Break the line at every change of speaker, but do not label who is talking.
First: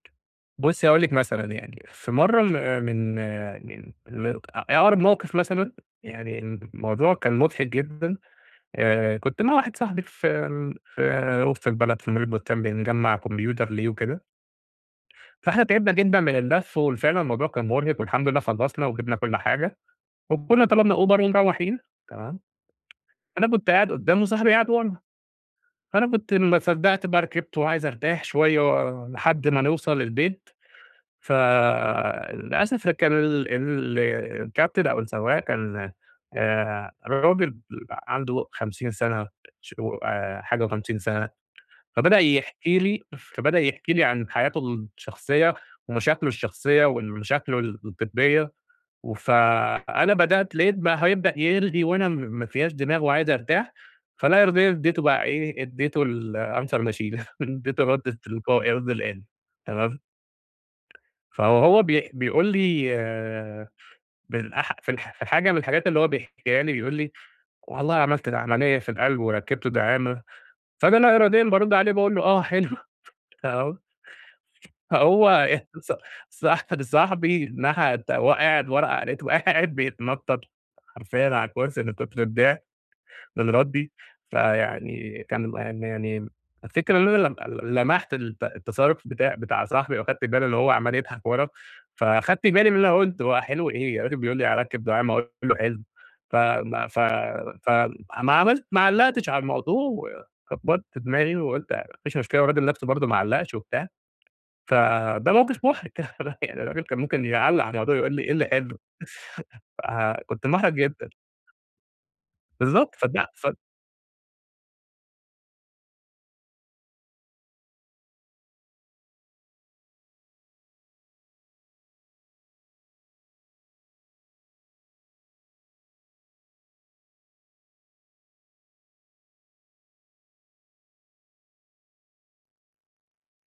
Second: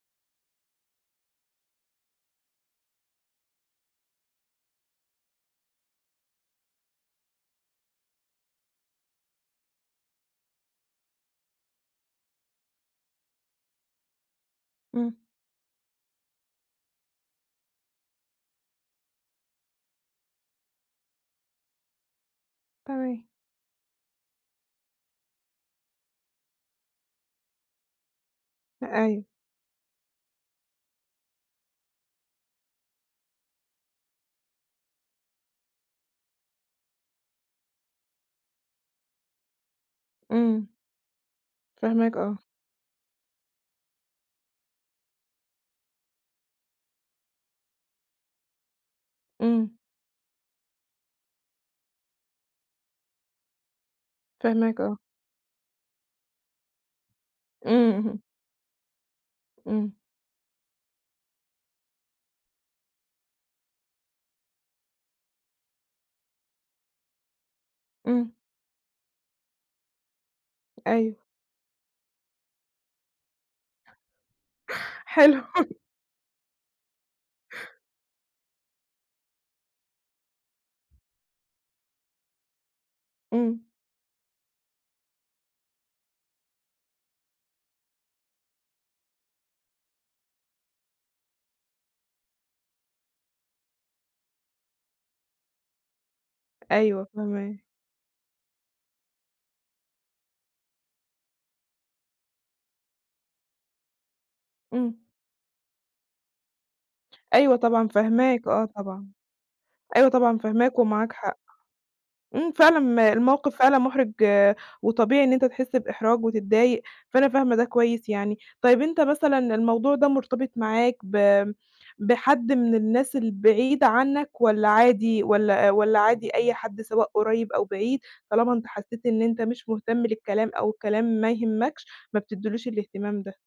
بُصي، هاقول لِك مثلًا يعني في مرة ال من من م أ أقرب موقف مثلًا، يعني الموضوع كان مضحك جدًا، آآ كنت مع واحد صاحبي في ال في وسط البلد في mall البستان، بنجمَّع كمبيوتر ليه وكده.
إمم.
فاحنا تعبنا جدًا من اللف وال فعلًا الموضوع كان مرهق والحمد لله خلصنا وجِبنا كل حاجة، وكنا طلبنا أوبر ومروّحين، تمام.
تمام.
فأنا كنت قاعد قدّام وصاحبي قاعد ورا، فأنا كنت ما صدقت بقى ركبت وعايز أرتاح شوية و
أيوه.
لحد ما نوصل البيت، ف للأسف كان ال ال الكابتن أو السواق كان، آآ راجل [unintelligible] عنده 50 سَنة ش وآآ حاجة
إمم.
و50 سَنة،
فاهماك
فبدأ
آه.
يحكي لي فبدأ يحكي لي عن حياته الشخصية ومشاكله الشخصية وال مشاكله ال الجدية، وف
إمم.
أنا بدأت لقيت بقى هيبدأ يرغي وأنا م ما فيّاش دماغ وعايز أرتاح، فلا يرضيني
فاهماك آه.
إديته بقى إيه، إديته الanswer machine، إديته
إمم،
الرد
اهم.
التلقائي قصدي الآلي.
إمم.
تمام؟ فوهو بيح بيقول لي بالأح في الح في حاجة من الحاجات اللي هو بيحكيها لي بيقول لي: "والله عملت
إمم.
العملية في القلب وركبت دعامة."، فأنا
أيوه.
لا إراديًا بارُد عليه، باقول له: "آه حلو." فه فهو
حلو.
أهص صح صاحبي [unintelligible] وهو قاعد ورا لقيته بقى قاعد بيتنطط حرفيًا على الكرسي من كُتر الضحك، من
إمم.
ردي، فيعني كان م م يعني الفكرة إن أنا لم ل لمحت الت التصرُّف بتاع بتاع صاحبي وأخدت بالي إن هو عَمَّال يضحك ورا، فخدت بالي من اللي أنا قُلته، هو حلو إيه الراجل بيقول لي هاركِّب دعامة وأنا أقول له حلو! ف م ف
أيوه فاهماك.
ف ما عملت ما علقتش على الموضوع وكبَّرت دماغي وقُلت ما فيش مشكلة والراجل نفْسه برضو ما علقش وبتاع،
إمم.
فده موقف مُحرِج، يعني الراجل كان ممكن
أيوه
يعلق على
طبعًا
الموضوع يقول لي إيه اللي
فاهماك، آه
حلو؟!
طبعًا. أيوه طبعًا
فكنت مُحرَج
فاهماك
جدًا.
ومعاك حق. إمم، فعلًا
بالضبط
م
فده ف
الموقف فعلًا مُحرِج وطبيعي إن أنت تحس بإحراج وتتضايق، فأنا فاهمة ده كويس يعني. طيب أنت مثلًا الموضوع ده مرتبط معاك ب بحد من الناس البعيدة عنك والّا عادي والّا والّا عادي أي حد سواء قريب أو بعيد طالما أنت حسيت إن أنت مش مهتم للكلام أو الكلام ما يهمكش، ما بتديلوش الاهتمام ده؟